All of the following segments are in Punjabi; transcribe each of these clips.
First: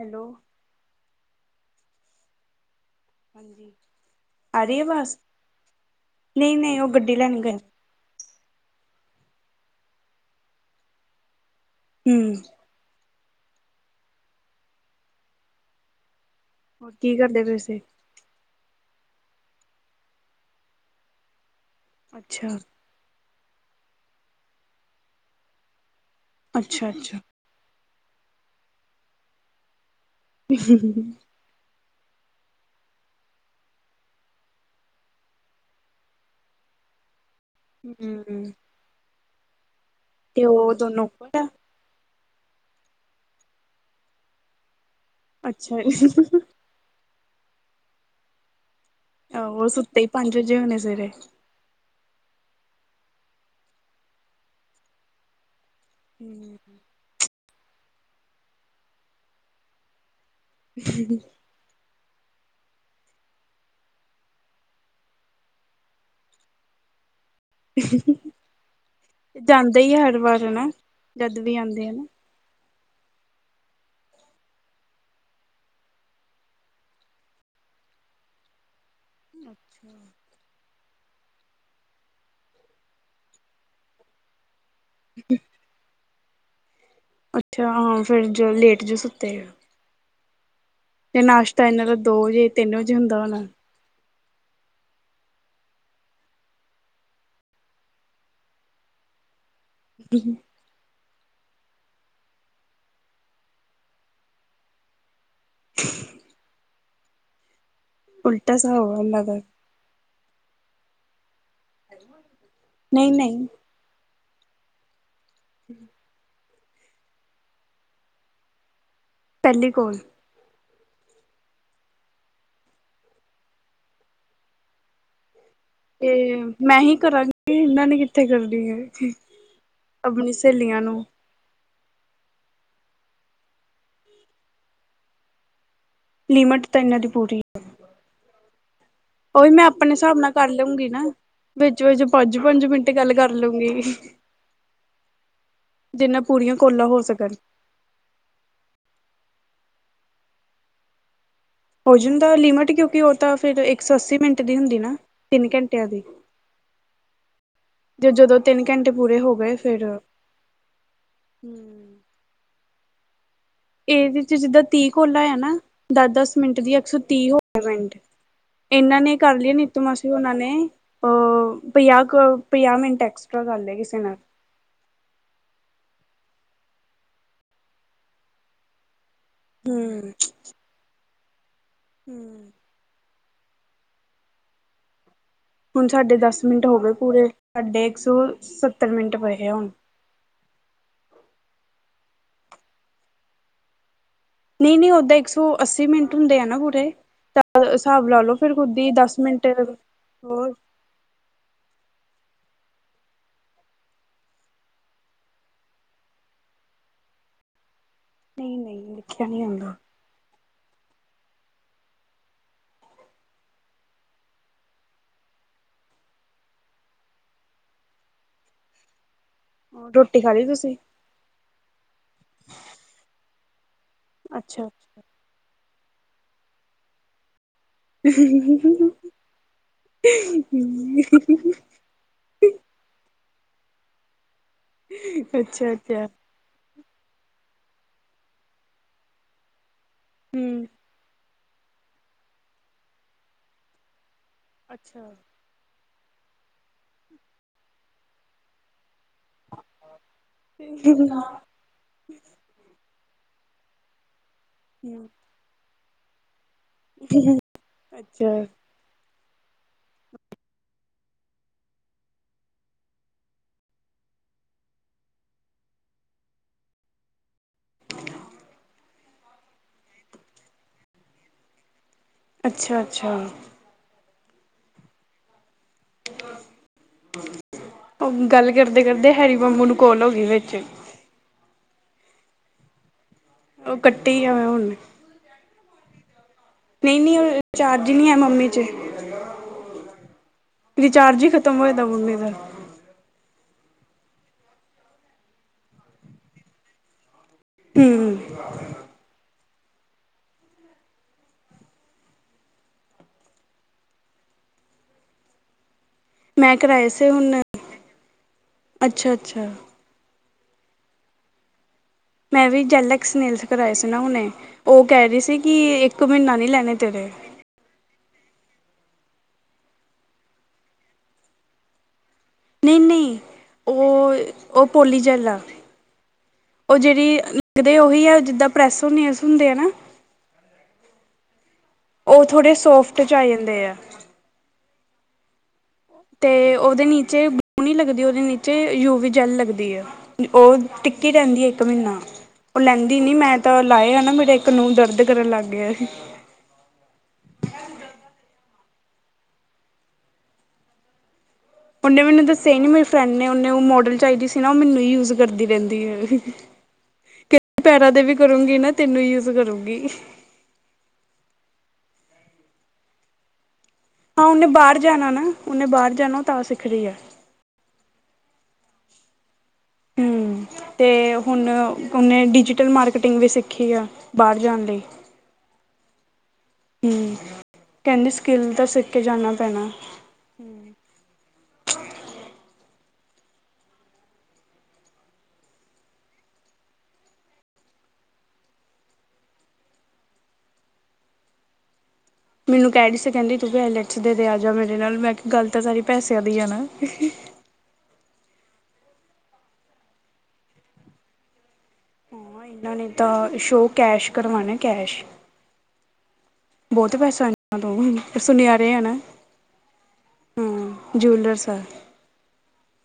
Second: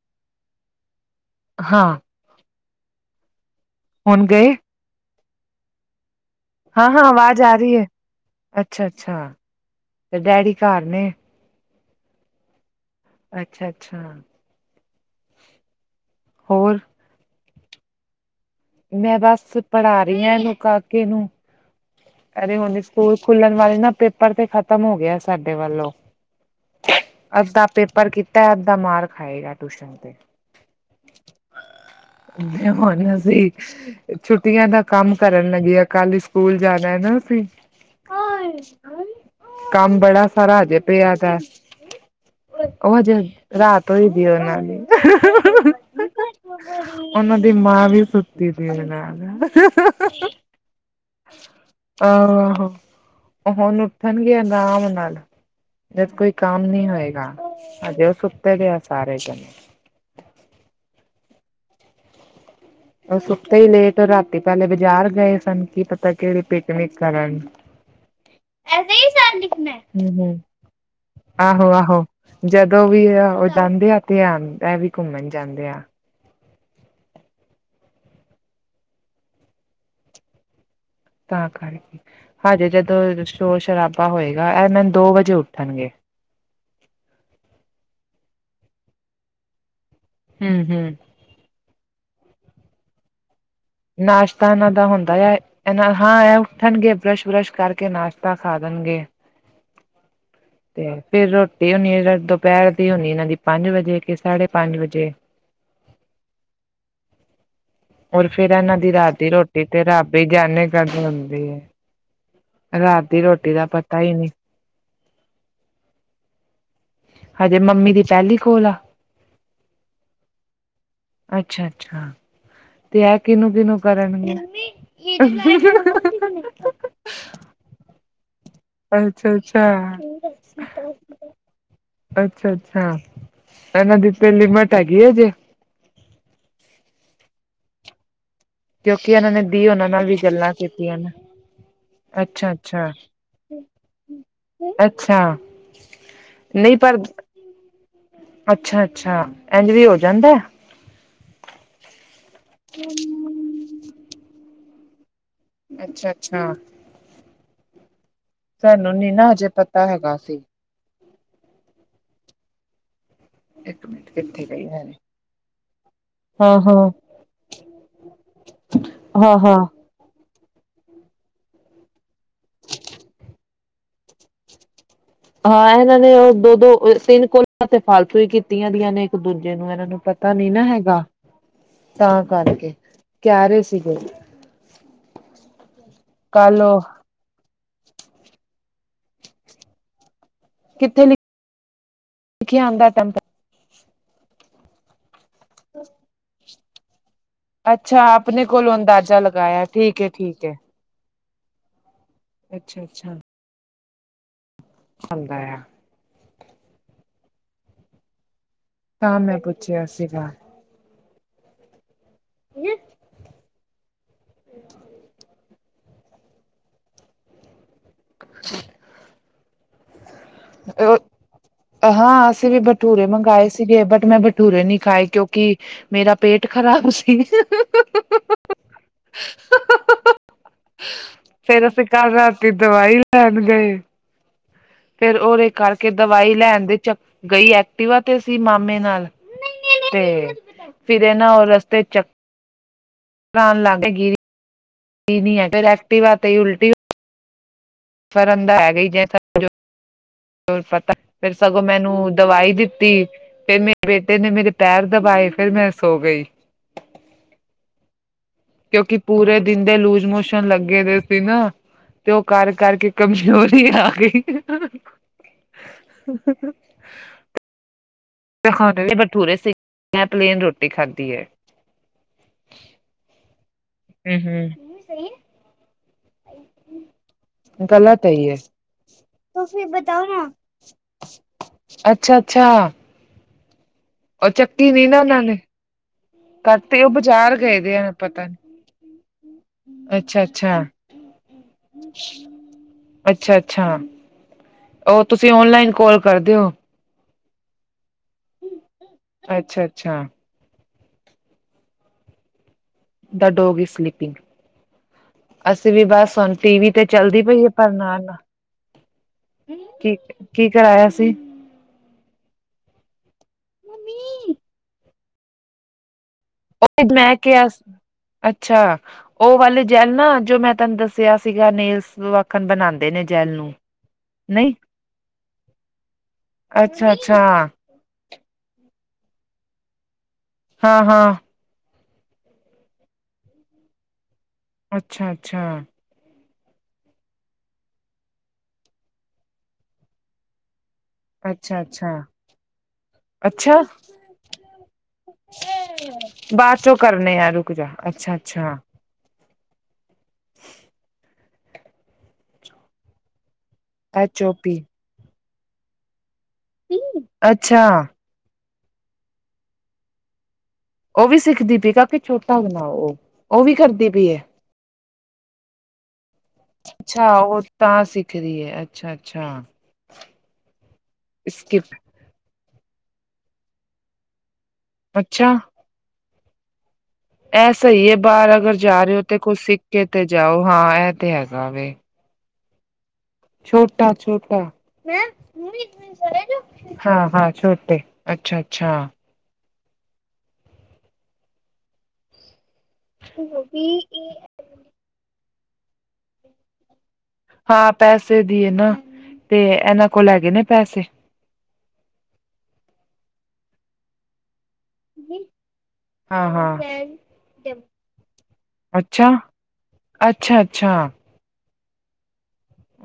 ਹੈਲੋ ਹਾਂ। ਹਾਂਜੀ ਹੁਣ ਗਏ। ਆਰੀ ਅਵਾਜ ਹਾਂ- ਹਾਂ ਆਵਾਜ਼ ਗਏ ਆ ਰਹੀ ਹੈ। ਅੱਛਾ-ਅੱਛਾ ਤੇ ਡੈਡੀ ਘਰ ਨੇ ਹੂੰ ਅੱਛਾ- ਅੱਛਾ ਹੋਰ ਕੀ ਕਰਦੇ ਪਏ ਸੀ। ਮੈਂ ਬਸ ਪੜ੍ਹਾ ਰਹੀ ਹਾਂ ਇਹਨੂੰ ਕਾਕੇ ਨੂੰ ਅੱਛਾ ਅਰੇ ਹੁਣੇ ਸਕੂਲ ਖੁੱਲਣ ਵਾਲੇ ਨਾ ਪੇਪਰ ਤੇ ਖ਼ਤਮ ਹੋ ਗਿਆ ਸਾਡੇ ਵੱਲੋਂ ਅੱਛਾ- ਅੱਛਾ ਅੱਧਾ ਪੇਪਰ ਕੀਤਾ ਹੈ ਅੱਧਾ ਮਾਰ ਖਾਏਗਾ ਟਊਸ਼ਨ ਤੇ [inaudible] ਹੁਣ ਅਸੀਂ ਛੁੱਟੀਆਂ ਦਾ ਕੰਮ ਕਰਨ ਲਗੀ ਕੱਲ ਸਕੂਲ ਜਾ ਜਿਆਦਾ ਸੀ। ਹੂੰ-ਹੂੰ ਕੰਮ ਬੜਾ ਸਾਰਾ ਹਜੇ ਦੋਨੋਂ ਪਿਆ ਦਾ। ਉੱਪਰ ਆ ਉਹ ਹਜੇ ਹ ਰਾਤ ਹੋਈ ਦੀ ਉਹਨਾਂ ਦੀ। [inaudible] ਅੱਛਾ [inaudible] ਉਹਨਾਂ ਦੀ ਮਾਂ ਵੀ ਸੁੱਤੀ ਦੀ ਨਾਲ ਆਹੋ ਸੁੱਤੇ ਹੀ ਪੰਜ ਵਜੇ ਹੋਣੇ ਸਵੇਰੇ ਆਹੋ-ਆਹੋ ਹੁਣ ਉੱਠਣਗੇ ਆਰਾਮ ਨਾਲ ਜਦ ਕੋਈ ਹੂੰ, ਕੰਮ ਨੀ ਹੋਏਗਾ ਹਜੇ ਉਹ ਸੁੱਤੇ ਦੇ ਸਾਰੇ ਜਾਣੇ ਵੀ ਉਹ ਸੁਤੇ ਹੀ ਲੇਟ ਰਾਤੀ ਪਹਿਲੇ ਬਾਜ਼ਾਰ ਗਏ ਸਨ। ਕੀ ਪਤਾ ਕਿਹੜੀ ਪਿਕਨਿਕ ਕਰਨ। ਜਾਂਦੇ ਹੀ ਆ ਹਰ ਵਾਰ ਹਨਾ ਜਦ ਵੀ ਆਉਂਦੇ ਆ ਆਹੋ-ਆਹੋ। ਨਾ ਜਦੋਂ ਵੀ ਉਹ ਜਾਂਦੇ ਆ ਤੇ ਆਉਂਦਾ ਇਹ ਵੀ ਘੁੰਮਣ ਜਾਂਦੇ ਆ। ਅੱਛਾ ਤਾਂ ਕਰਕੇ ਹਜੇ ਜਦੋਂ ਸ਼ੋਰ ਸ਼ਰਾਬਾ ਹੋਏਗਾ। ਇਹ ਨਾ ਦੋ ਵਜੇ ਉੱਠਣਗੇ। ਅੱਛਾ ਹਾਂ। ਫਿਰ ਜੋ ਲੇਟ ਜੋ ਸੁੱਤੇ ਆ। ਹੂੰ-ਹੂੰ। ਤੇ ਨਾਸ਼ਤਾ ਇਹਨਾਂ ਦਾ ਦੋ ਵਜੇ ਤਿੰਨ ਵਜੇ ਹੁੰਦਾ ਹੋਣਾ? ਨਾਸ਼ਤਾ ਇਹਨਾਂ ਦਾ ਹੁੰਦਾ ਆ। ਇਹ ਹਾਂ ਇਹ ਉੱਠਣਗੇ ਬਰੱਸ਼ ਬਰਸ਼ ਕਰਕੇ ਨਾਸ਼ਤਾ ਖਾ ਲੈਣਗੇ। [unintelligible] ਤੇ ਫਿਰ ਰੋਟੀ ਹੋਣੀ ਦੁਪਹਿਰ ਦੀ ਹੋਣੀ। ਇਹਨਾਂ ਦੀ ਪੰਜ ਵਜੇ ਕੇ ਸਾਢੇ ਪੰਜ ਵਜੇ। [unintelligible] ਹੋਰ ਫਿਰ ਉਲਟਾ ਇਹਨਾਂ ਹਿਸਾਬ ਦੀ ਆ ਰਾਤ ਦੀ ਦਾ ਰੋਟੀ ਤੇ ਰੱਬ ਹੀ ਜਾਨੇ ਕਦ ਹੁੰਦੀ ਹੈ। ਰਾਤ ਨਹੀਂ ਦੀ ਨਹੀਂ ਰੋਟੀ ਦਾ ਪਤਾ ਹੀ ਨਹੀਂ। ਹਠੀ ਹਜੇ ਮੰਮੀ ਦੀ ਪਹਿਲੀ ਕੋਲ ਆ? ਪਹਿਲੀ ਕੋਲ। ਅੱਛਾ-ਅੱਛਾ। ਤੇ ਇਹ ਕਿਹਨੂੰ-ਕਿਹਨੂੰ ਕਰਨਗੇ? ਤੇ ਮੈਂ ਹੀ ਕਰਾਂਗੀ ਇਹਨਾਂ ਨੇ ਕਿੱਥੇ ਕਰਨੀ ਹੈ। ਅੱਛਾ ਅੱਛਾ ਆਪਣੀ ਸਹੇਲੀਆਂ ਨੂੰ। ਅੱਛਾ-ਅੱਛਾ ਇਹਨਾਂ ਦੀ ਤੇ ਲਿਮਿਟ ਹੈਗੀ ਅਜੇ। ਲਿਮਿਟ ਤਾਂ ਇਹਨਾਂ ਦੀ ਪੂਰੀ ਹੈ। ਕਿਉਂਕਿ ਇਹਨਾਂ ਨੇ ਉਹੀ ਮੈਂ ਦੀ ਉਹਨਾਂ ਆਪਣੇ ਵੀ ਹਿਸਾਬ ਨਾਲ ਕਰ ਗੱਲਾਂ ਲਊਗੀ ਕੀਤੀਆਂ ਨਾ। ਨੇ ਵਿੱਚ-ਵਿੱਚ, ਅੱਛਾ ਪੰਜ-ਪੰਜ ਮਿੰਟ ਅੱਛਾ ਗੱਲ ਕਰ ਲੂੰਗੀ। ਅੱਛਾ। ਜਿੰਨਾ ਪੂਰੀਆਂ ਕਾਲਾਂ ਹੋ ਸਕਣ। ਅੱਛਾ-ਅੱਛਾ ਇੰਝ ਵੀ ਹੋ ਜਾਂਦਾ ਐ। ਹੋ ਜਾਂਦਾ ਲਿਮਿਟ ਕਿਉਂਕਿ ਉਹ ਤਾਂ ਫਿਰ ਇੱਕ ਸੌ ਅੱਸੀ ਮਿੰਟ ਦੀ ਹੁੰਦੀ ਨਾ। ਅੱਛਾ-ਅੱਛਾ। ਤੇ ਜਦੋਂ ਤਿੰਨ ਘੰਟੇ ਸਾਨੂੰ ਨੀ ਪੂਰੇ ਨਾ ਹੋ ਹਜੇ ਗਏ ਪਤਾ ਫਿਰ। ਹੈਗਾ ਸੀ ਇੱਕ ਮਿੰਟ ਇਹਦੇ ਚ ਕਿੱਥੇ ਜਿੱਦਾਂ ਗਈ ਤੀਹ ਮੈਨੇ ਕਾਲਾਂ ਆ ਨਾ, ਦਸ-ਦਸ ਮਿੰਟ ਦੀ ਹਾਂ-ਹਾਂ, ਇੱਕ ਸੌ ਤੀਹ ਹੋ ਗਏ ਮਿੰਟ। ਇਹਨਾਂ ਨੇ ਹਾਂ-ਹਾਂ। ਹਾਂ ਕਰ ਲਏ ਹਾਂ ਨੀਤੂ ਮਾਸੀ ਉਹਨਾਂ ਨੇ ਅਹ ਪੰਜਾਹ ਕ ਪੰਜਾਹ ਮਿੰਟ ਐਕਸਟਰਾ ਕਰ ਲਏ ਕਿਸੇ ਨਾਲ। ਹਾਂ ਇਹਨਾਂ ਨੇ ਉਹ ਦੋ-ਦੋ ਤਿੰਨ ਕਾਲਾਂ ਤੇ ਫਾਲਤੂ ਹੀ ਕੀਤੀਆਂ ਦੀਆਂ ਨੇ। ਇੱਕ ਦੂਜੇ ਨੂੰ ਇਹਨਾਂ ਨੂੰ ਹੂੰ ਪਤਾ ਨਹੀਂ ਨਾ ਹੈਗਾ ਤਾਂ ਹੂੰ ਕਰਕੇ। ਕਹਿ ਰਹੇ ਸੀਗੇ। ਹੁਣ ਸਾਡੇ ਦਸ ਕੱਲ ਮਿੰਟ ਹੋ ਉਹ ਗਏ ਪੂਰੇ ਸਾਡੇ ਇੱਕ ਸੌ ਸੱਤਰ ਮਿੰਟ ਪਏ ਆ ਹੁਣ। ਕਿੱਥੇ ਨਹੀਂ ਲਿਖਿਆ ਆਉਂਦਾ [unintelligible] ਨਹੀਂ-ਨਹੀਂ ਓਦਾਂ ਇੱਕ ਸੌ ਅੱਸੀ ਮਿੰਟ ਹੁੰਦੇ ਆ ਨਾ ਪੂਰੇ। ਅੱਛਾ ਹਿਸਾਬ ਲਾ ਲਉ ਆਪਣੇ ਫਿਰ ਕੋਲੋਂ ਤੁਸੀਂ ਦਸ ਅੰਦਾਜ਼ਾ ਮਿੰਟ ਲਗਾਇਆ ਠੀਕ ਏ-ਠੀਕ ਹੋਰ ਏ। ਅੱਛਾ-ਅੱਛਾ। ਹੁੰਦਾ ਆ। ਨਹੀਂ ਨਹੀਂ। ਤਾਂ ਲਿਖਿਆ ਮੈਂ ਨਹੀਂ ਆਉਂਦਾ ਪੁੱਛਿਆ ਸੀਗਾ। ਜੀ। [inaudible] ਰੋਟੀ ਖਾ ਲਈ ਤੁਸੀਂ? ਉਹ ਹਾਂ ਅਸੀਂ ਵੀ ਭਟੂਰੇ ਮੰਗਵਾਏ ਸੀਗੇ, ਬਟ ਮੈਂ ਭਟੂਰੇ ਅੱਛਾ ਨੀ ਖਾਏ। ਕਿਉਂਕਿ ਮੇਰਾ ਪੇਟ ਖ਼ਰਾਬ ਸੀ। ਫੇਰ [inaudible] ਅਸੀਂ ਕੱਲ ਰਾਤੀ ਦਵਾਈ ਲੈਣ ਗਈ। ਫੇਰ ਉਹਦੇ ਅੱਛਾ ਕਰਕੇ ਅੱਛਾ ਦਵਾਈ ਲੈਣ ਦੇ ਚ, ਗਈ ਐਕਟਿਵਾ ਤੇ ਸੀ ਮਾਮੇ ਨਾਲ। ਤੇ ਹਮ ਫਿਰ ਇਹ ਨਾ, ਉਹ ਰਸਤੇ ਚੱਕਰ ਆਣ ਲੱਗ ਗਿਆ, ਗਿਰ ਗਈ। ਅੱਛਾ ਕੀ ਨੀ ਐ, ਫਿਰ ਐਕਟਿਵ ਤੇ ਈ ਉਲਟੀ। ਫਰਦਾ ਹੈਗਾ ਹੀ ਜ [inaudible] ਉਹ ਮੈਨੂੰ ਦਵਾਈ ਦਿੱਤੀ, ਫੇਰ ਮੇਰ ਬੇਟੇ ਨੇ ਮੇਰੇ ਪੈਰ ਦਬਾਏ, ਫੇਰ ਮੈਂ ਸੋ ਗਈ। ਅੱਛਾ ਕਿਉਂਕਿ ਪੂਰੇ ਦਿਨ ਦੇ ਲੂਜ ਮੋਸ਼ਨ ਲੱਗੇ ਦੇ ਸੀ ਨਾ। ਤੇ ਉਹ ਕਰ ਕਰਕੇ ਕਮਜ਼ੋਰ ਆ ਗਈ। [inaudible] ਖਾਣੇ ਵੀ ਭਟੂਰੇ ਸੀ, ਮੈਂ ਪਲੇਨ ਰੋਟੀ ਖਾਧੀ ਐ। ਅੱਛਾ ਅੱਛਾ। ਹੂੰ ਹੂੰ ਗਲਤ ਹੈ ਉਹ ਯੇ ਗੱਲ ਕਰਦੇ ਕਰਦੇ, ਹੈਰੀ ਮਾਮੂ ਨੂੰ ਕੋਲ ਹੋ ਗਈ ਵਿੱਚ। ਅੱਛਾ ਅੱਛਾ। ਉਹ ਕੱਟੀ ਉਹ ਆ ਮੈਂ ਹੁਣ ਚੱਕੀ ਨੀ ਨਾ ਉਹਨਾਂ ਨੇ। ਕਰ ਤੇ ਉਹ ਨਹੀਂ ਨਹੀਂ ਬਾਜ਼ਾਰ ਗਏ ਵੇ ਆ ਚਾਰਜ ਨਹੀਂ ਹੈ ਪਤਾ ਨੀ। ਮੰਮੀ ਚ ਅੱਛਾ ਅੱਛਾ। ਰਿਚਾਰਜ ਹੀ ਖਤਮ ਹੋਇਆ ਦਾ ਮੰਮੀ ਦਾ ਅੱਛਾ ਅੱਛਾ, ਉਹ ਤੁਸੀਂ ਓਨਲਾਈਨ ਕੋਲ ਕਰਦੇ ਹੋ। ਹੂੰ ਅੱਛਾ ਅੱਛਾ। ਦਾ ਡੋਗ ਇਜ ਸਲੀਪਿੰਗ, ਅਸੀਂ ਵੀ ਬਸ। ਹੁਣ ਮੈਂ ਟੀਵੀ ਤੇ ਕਰਾਏ ਸੀ ਚੱਲਦੀ ਹੁਣ ਪਈ ਐ, ਪਰ ਨਾ ਨਾ, ਅੱਛਾ ਅੱਛਾ ਕੀਂ ਕੀ ਕਰਾਇਆ ਸੀ? ਮੈਂ ਵੀ ਜੈਲਇਕਸ ਨੈਲਜ਼ ਕਰਏ ਸੀ ਨਾ ਹੁਨੇ, ਉਹ ਕਹਿ ਰਹੀ ਸੀ ਕਿ ਇੱਕ ਮਹੀਨਾ ਨੀ। ਉਹ ਵੀ ਮੈਂ ਕਿਹਾ ਸੀ। ਅੱਛਾ ਉਹ ਵਾਲੇ ਜੈਲ ਨਾ, ਜੋ ਮੈਂ ਤੁਹਾਨੂੰ ਦੱਸਿਆ ਸੀਗਾ ਨੇਲਸ। ਵਾਕਣ ਨਹੀਂ ਬਣਾਉਂਦੇ ਨੇ ਨਹੀਂ, ਜੈਲ ਨੂੰ ਉਹ ਨਹੀਂ ਉਹ ਪੋਲੀ ਜੈਲ ਆ। ਉਹ ਅੱਛਾ ਜਿਹੜੀ ਅੱਛਾ ਲੱਗਦੇ ਉਹੀ ਐ, ਜਿੱਦਾਂ ਪ੍ਰੈਸ ਓਨ ਨੈਲਸ਼ ਹੁੰਦੇ ਆ, ਹਨਾਂ? ਹਾਂ ਹਾਂ। ਉਹ ਥੋੜੇ ਸੋਫਟ ਚ ਆ ਜਾਂਦੇ ਆ। ਅੱਛਾ ਅੱਛਾ। ਤੇ ਉਹਦੇ ਨੀਚੇ ਗਲੂ ਨੀ ਲਗਦੀ, ਉਹ ਦੇ ਨੀਚੇ ਯੂ ਵੀ ਜੈਲ ਲਗਦੀ ਆ। ਉਹ ਟਿੱਕੀ ਰਹਿੰਦੀ ਐ, ਅੱਛਾ ਇੱਕ ਅੱਛਾ ਮਹੀਨਾ। ਉਹ ਲੈਂਦੀ ਨੀ, ਮੈਂ ਤਾਂ ਅੱਛਾ ਲਾਏ ਆ ਨਾ, ਮੇਰਾ ਇੱਕ ਨੁਹ ਦਰਦ ਕਰਨ ਲੱਗ ਗਿਆ। ਬਾਚੋ ਕਰਨੇ ਆ ਰੁਕ ਜਾ, ਅੱਛਾ ਅੱਛਾ। ਉਹਨੇ ਮੈਨੂੰ ਦੱਸਿਆ ਹੀ ਨ ਮੇਰੀ ਫਰੈਂਡ ਨੇ। ਉਹ ਮੋਡਲ ਐਚ ਚਾਹੀਦੀ ਓ ਸੀ ਨਾ ਉਹ ਪੀ ਮੈਨੂੰ ਯੂਜ ਕਰਦੀ ਰਹਿੰਦੀ ਹੈ। ਕਿ ਅੱਛਾ ਪੈਰਾਂ ਦੇ ਵੀ ਕਰੂਗੀ ਨਾ ਤੈਨੂੰ ਯੂਜ ਕਰੂਗੀ। ਉਹ ਵੀ ਸਿੱਖਦੀ ਪਈ ਕਾਕੀ ਛੋਟਾ ਬਣਾਓ ਉਹ ਵੀ ਕਰਦੀ ਪਈ ਹੈ? ਉਹਨੇ ਬਾਹਰ ਜਾਣਾ ਨਾ। ਉਹਨੇ ਬਾਹਰ ਜਾਣਾ। ਤਾਂ ਸਿੱਖ ਰਹੀ ਹੈ। ਅੱਛਾ ਉਹ ਤਾਂ ਸਿੱਖਦੀ ਹੈ। ਅੱਛਾ, ਅੱਛਾ। ਹੂੰ ਅਤੇ ਹੁਣ ਸਕਿਪ ਉਹਨੇ ਡਿਜੀਟਲ ਮਾਰਕੀਟਿੰਗ ਵੀ ਸਿੱਖੀ ਆ। ਬਾਹਰ ਜਾਣ ਲਈ। ਅੱਛਾ। ਹੂੰ ਇਹ ਸਹੀ ਹੈ। ਕਹਿੰਦੀ ਬਾਹਰ ਸਕਿੱਲ ਅਗਰ ਤਾਂ ਜਾ ਸਿੱਖ ਰਹੇ ਹੋ ਕੇ ਤੇ ਜਾਣਾ ਕੁਛ ਸਿੱਖ ਪੈਣਾ। ਕੇ ਤੇ ਜਾਓ। ਹਾਂ ਇਹ ਤੇ ਹੈਗਾ ਵੇ। ਛੋਟਾ, ਛੋਟਾ। [inaudible] ਹਾਂ- ਹਾਂ ਛੋਟੀ ਅੱਛਾ-ਅੱਛਾ। ਮੈਨੂੰ ਕਹਿ ਡੀ ਸੀ ਕਹਿੰਦੀ ਤੂੰ ਪਲੈਟਸ ਦੇ ਆ ਜਾ ਮੇਰੇ ਨਾਲ ਮੈਂ ਕਿਹਾ ਗਲਤ ਸਾਰੀ ਪੈਸਿਆਂ ਦੀ ਆ ਨਾ [inaudible] ਹਾਂ ਪੈਸੇ ਦੀ ਹੈ ਨਾ ਤੇ ਇਹਨਾਂ ਕੋਲ ਹੈਗੇ ਨੇ ਪੈਸੇ ਹਾਂ ਇਹਨਾਂ ਨੇ ਤਾਂ ਸ਼ੋ ਕੈਸ਼ ਕਰਵਾਣਾ ਕੈਸ਼ ਹਾਂ ਹਾਂ ਬਹੁਤ ਪੈਸਾ ਇਨਾ ਦ ਸੁਨਿਆਰੇ ਆ ਨਾ। ਅੱਛਾ ਅੱਛਾ- ਅੱਛਾ ਜੂਲਰਸਰ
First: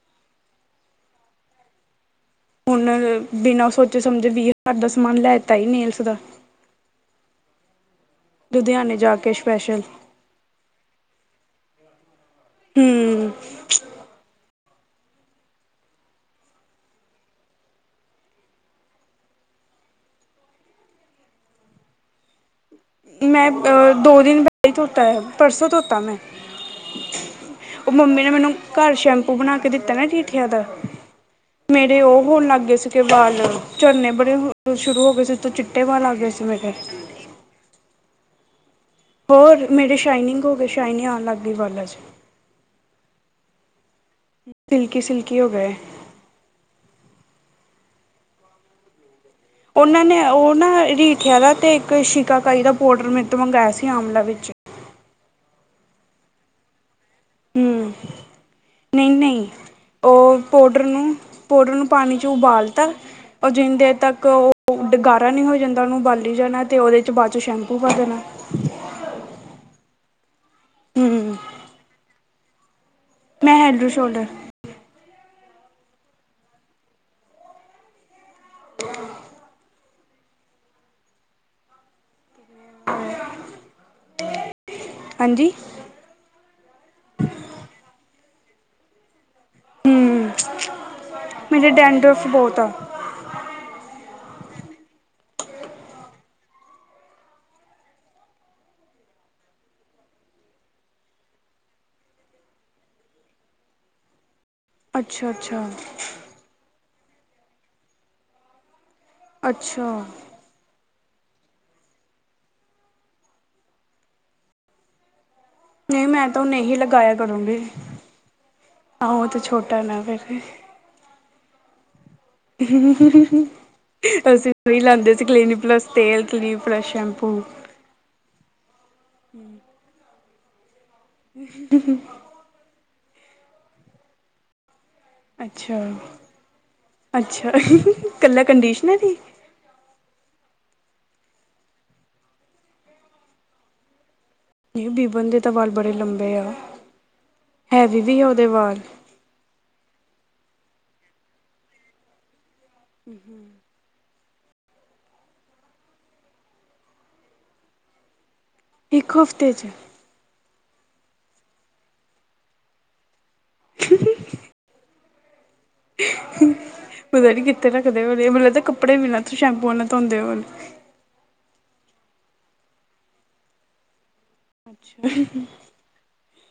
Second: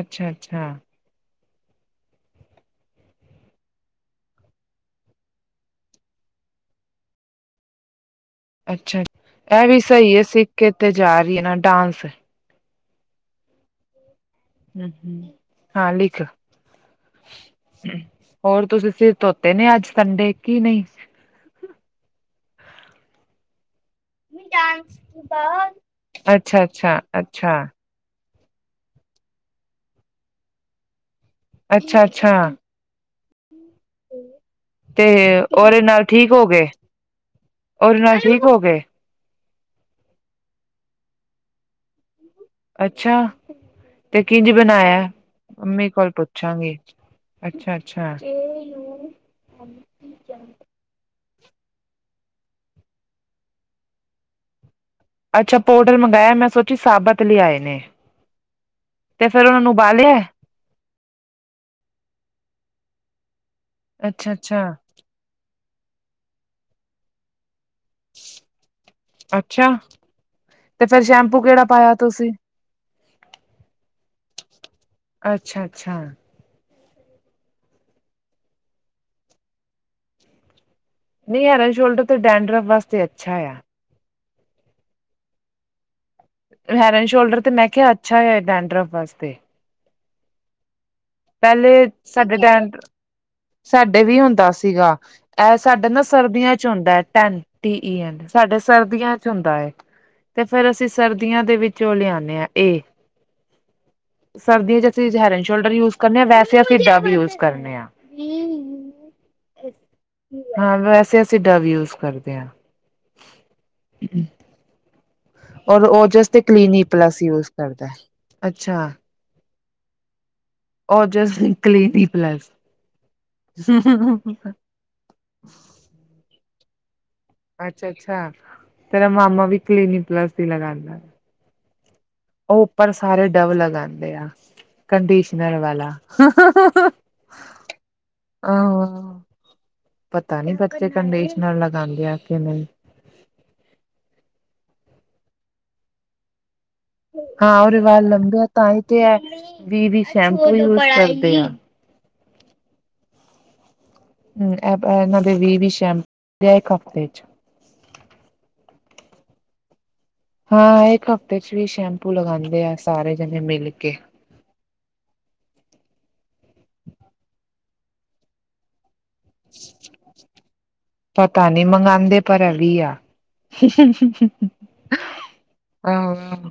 ਅੱਛਾ-ਅੱਛਾ ਹੁਣ ਬਿਨਾਂ ਸੋਚੇ ਸਮਝੇ ਵੀਹ ਹਜ਼ਾਰ ਦਾ ਸਮਾਨ ਲੈ ਤ ਸੀ ਨੇਲਸ ਦਾ। ਲੁਧਿਆਣੇ ਅੱਛਾ ਜਾ ਕੇ ਇਹ ਵੀ ਸਪੈਸ਼ਲ ਸਹੀ ਹੈ ਸਿੱਖ ਕੇ ਤੇ ਜਾ ਰਹੀ ਹੈ ਨਾ ਡਾਂਸ ਹੂੰ ਹੂੰ ਹੂੰ- ਹੂੰ ਹਾਂ ਲਿੱਖ ਹੋਰ ਤੁਸੀਂ ਸਿਰ ਧੋਤੇ ਨੇ ਅੱਜ ਸੰਡੇ ਕੀ ਨਹੀ ਮੈਂ ਦੋ ਦਿਨ ਬ ਧੋਤਾ ਹੈ ਪਰਸੋਂ ਧੋਤਾ ਮੈਂ ਅੱਛਾ ਅੱਛਾ ਅੱਛਾ ਉਹ ਮੰਮੀ ਨੇ ਮੈਨੂੰ ਘਰ ਸ਼ੈਂਪੂ ਬਣਾ ਕੇ ਦਿੱਤਾ ਨਾ ਰੀਠਿਆ ਦਾ ਮੇਰੇ ਅੱਛਾ ਉਹ ਹੋਣ ਅੱਛਾ ਲੱਗ ਗਏ ਸੀ ਕਿ ਬਾਲ ਝੜਨੇ ਬੜੇ ਸ਼ੁਰੂ ਤੇ ਹੋ ਗਏ ਸੀ ਉਹਦੇ ਚਿੱਟੇ ਨਾਲ ਵਾਲ ਆ ਗਏ ਠੀਕ ਸੀ ਹੋ ਮੇਰੇ ਉਹਦੇ ਨਾਲ ਠੀਕ ਹੋ ਗਏ। ਹੋਰ ਮੇਰੇ ਸ਼ਾਈਨਿੰਗ ਹੋ ਗਏ ਸ਼ਾਈਨਿੰਗ ਆਉਣ ਲੱਗ ਗਈ ਵਾਲਾਂ 'ਚ ਅੱਛਾ ਤੇ ਕਿੰਝ ਸਿਲਕੀ ਬਣਾਇਆ ਸਿਲਕੀ ਹੋ ਗਏ ਮੰਮੀ ਕੋਲ ਪੁੱ ਛਾਂਗੇ ਅੱਛਾ- ਅੱਛਾ ਉਹਨਾਂ ਨੇ ਉਹ ਨਾ ਰੀਠਿਆ ਦਾ ਤੇ ਇੱਕ ਸ਼ਿਕਾਕਾਈ ਦਾ ਪਾਊਡਰ ਮੇਰੇ ਤੋਂ ਮੰਗਵਾਇਆ ਸੀ ਆਂਮਲਾ ਵਿੱਚ ਅੱਛਾ ਪੋਡਰ ਮੰਗਾਇਆ ਮੈਂ ਸੋਚੀ ਸਾਬਤ ਲਿਆਏ ਨੇ। ਹੂੰ ਤੇ ਨਹੀਂ-ਨਹੀਂ ਫੇਰ ਉਹਨਾਂ ਨੂੰ ਉਬਾਲਿਆ ਉਹ ਪਾਊਡਰ ਨੂੰ ਪਾਊਡਰ ਨੂੰ ਪਾਣੀ 'ਚ ਉਬਾਲਤਾ ਉਹ ਜਿੰਨ ਦੇਰ ਤੱਕ ਅੱਛਾ ਉਹ ਅੱਛਾ ਡ ਨਹੀਂ ਹੋ ਜਾਂਦਾ ਉਹਨੂੰ ਉਬਾਲ ਈ ਜਾਣਾ ਤੇ ਉਹਦੇ 'ਚ ਬਾਅਦ 'ਚ ਸ਼ੈਂਪੂ ਪਾ ਦੇਣਾ। ਅੱਛਾ ਤੇ ਫੇਰ ਹੂੰ ਸ਼ੈਂਪੂ ਕਿਹੜਾ ਪਾਇਆ ਤੁਸੀਂ ਮੈਂ ਹੈੱਲਡਰ ਸ਼ੋਲਡਰ ਅੱਛਾ- ਅੱਛਾ ਨਹੀਂ ਹੈਰ ਐਂਡ ਸ਼ੋਲਡਰ ਤੇ ਡੈਂਡਰਫ ਵਾਸਤੇ ਅੱਛਾ ਆ। ਹਾਂਜੀ ਹੈਡ ਐਂਡ ਸ਼ੋਲਡਰ ਤੇ ਮੈਂ ਕਿਹਾ ਅੱਛਾ ਹੈ। ਡਡਰਫ ਵਾਸਤੇ ਹੂੰ ਮੇਰੇ ਪਹਿਲੇ ਡੈਂਡਰਫ ਸਾਡੇ ਬਹੁਤ ਟਾਈਮ ਆ ਸਾਡੇ ਵੀ ਹੁੰਦਾ ਸੀਗਾ। ਇਹ ਸਾਡੇ ਨਾ ਸਰਦੀਆਂ 'ਚ ਹੁੰਦਾ ਟੈਨ ਟੀ ਈ ਐਨ ਸਾਡੇ ਸਰਦੀਆਂ 'ਚ ਹੁੰਦਾ ਹੈ। ਤੇ ਫਿਰ ਅਸੀਂ ਸਰਦੀਆਂ ਦੇ ਵਿੱਚ ਉਹ ਲਿਆਣੇ ਹਾਂ ਇਹ [inaudible] ਸਰਦੀਆਂ 'ਚ ਅਸੀਂ ਹੈਲਰਡ ਅੱਛਾ-ਅੱਛਾ ਸ਼ੋਲਡਰ ਯੂਜ ਕਰਨੇ ਆ ਵੈਸੇ ਅਸੀਂ ਡਬ ਯੂਜ ਕਰਨੇ ਆ। ਅੱਛਾ ਹਾਂ ਵੈਸੇ ਅਸੀਂ ਡਵ ਯੂਜ ਕਰਦੇ ਹਾਂ। ਔਰ ਨਹੀਂ ਮੈਂ ਓਜਸ ਤੇ ਤਾਂ ਹੁਣੇ ਹੀ ਕਲੀਨੀ ਲਗਾਇਆ ਪਲੱਸ ਯੂਜ ਕਰੂੰਗੀ। ਕਰਦਾ ਅੱਛਾ ਆ ਉਹ ਤਾਂ ਛੋਟਾ ਨਾ ਫਿਰ ਔਰ ਜਸਟ ਕਲੀਨ ਪਲਸ [inaudible] ਅਸੀਂ ਉਹੀ ਲਾਂਦੇ ਸੀ ਕਲੀਨਿਕ ਪਲੱਸ ਤੇਲ ਕਲੀਨਿਕ ਪਲੱਸ ਸ਼ੈਂਪੂ ਅੱਛਾ-ਅੱਛਾ ਤੇਰਾ ਮਾਮਾ ਵੀ ਕਲੀਨਿਕ ਪਲੱਸ ਈ ਲਗਾਦਾ। [inaudible] ਉਹ ਉੱਪਰ ਸਾਰੇ ਡਵ ਲਗਾਂਦੇ ਆ। ਕੰਡੀਸ਼ਨਸ਼ਨਰ ਵਾਲਾ ਅੱਛਾ-ਅੱਛਾ ਇਕੱਲਾ ਕੰਡੀਸ਼ਨਰ ਹੀ [inaudible] ਪਤਾ ਨੀ ਕੇ ਕੰਡੀਸ਼ਨਰ ਲਗਾਂਦੇ ਆ ਕੀ ਨਹੀ। ਨਹੀਂ ਬੀਬਨ ਦੇ ਤਾਂ ਵਾਲ ਬੜੇ ਲੰਬੇ ਆ। ਹਾਂ ਉਹਦੇ ਹੈਵੀ ਵਾਲ ਵੀ ਲੰਬੇ ਉਹਦੇ ਆ ਤਾਂ ਵਾਲ ਹੀ ਤੇ ਹੈ ਵੀ ਵੀ ਸ਼ੈਂਪੂ ਯੂਜ ਕਰਦੇ ਆ। ਹੂੰ-ਹੂੰ, ਹੂੰ, ਇਹਨਾਂ ਦੇ ਵੀ ਵੀ ਸ਼ੈਂਪੂ ਇੱਕ ਹਫ਼ਤੇ ਚ। ਇੱਕ ਹਫ਼ਤੇ 'ਚ, ਹਾਂ ਇੱਕ ਹਫ਼ਤੇ ਚ ਵੀ ਸ਼ੈਂਪੂ ਲਗਾਦੇ, ਆ ਸਾਰੇ ਜਣੇ ਮਿਲ ਕੇ। ਪਤਾ ਨੀ ਕਿੱਥੇ ਰੱਖਦੇ ਹੋਣੇ ਮੈਨੂੰ ਲੱਗਦਾ ਕੱਪੜੇ ਵੀ ਨਾਂ ਸ਼ੈਂਪੂਆ ਨਾਲ ਧੋਂਦੇ ਹੋਣ। ਪਤਾ ਨੀ ਮੰਗਵਾਦੇ ਪਰ ਐ ਵੀ ਆ। ਅੱਛਾ, ਆਹੋ ਆਹੋ।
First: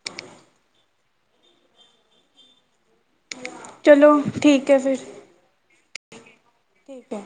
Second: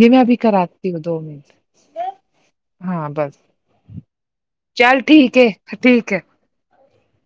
ਜ ਮੈਂ ਅਭੀ ਕਰਾਤੀ ਹੁੰ ਦੋ ਮਿੰਟ ਹਾਂ ਬਸ। ਚਲੋ ਠੀਕ, ਹੈ ਫਿਰ ਚੱਲ ਠੀਕ ਏ ਠੀਕ ਹੈ। ਠੀਕ ਹੈ,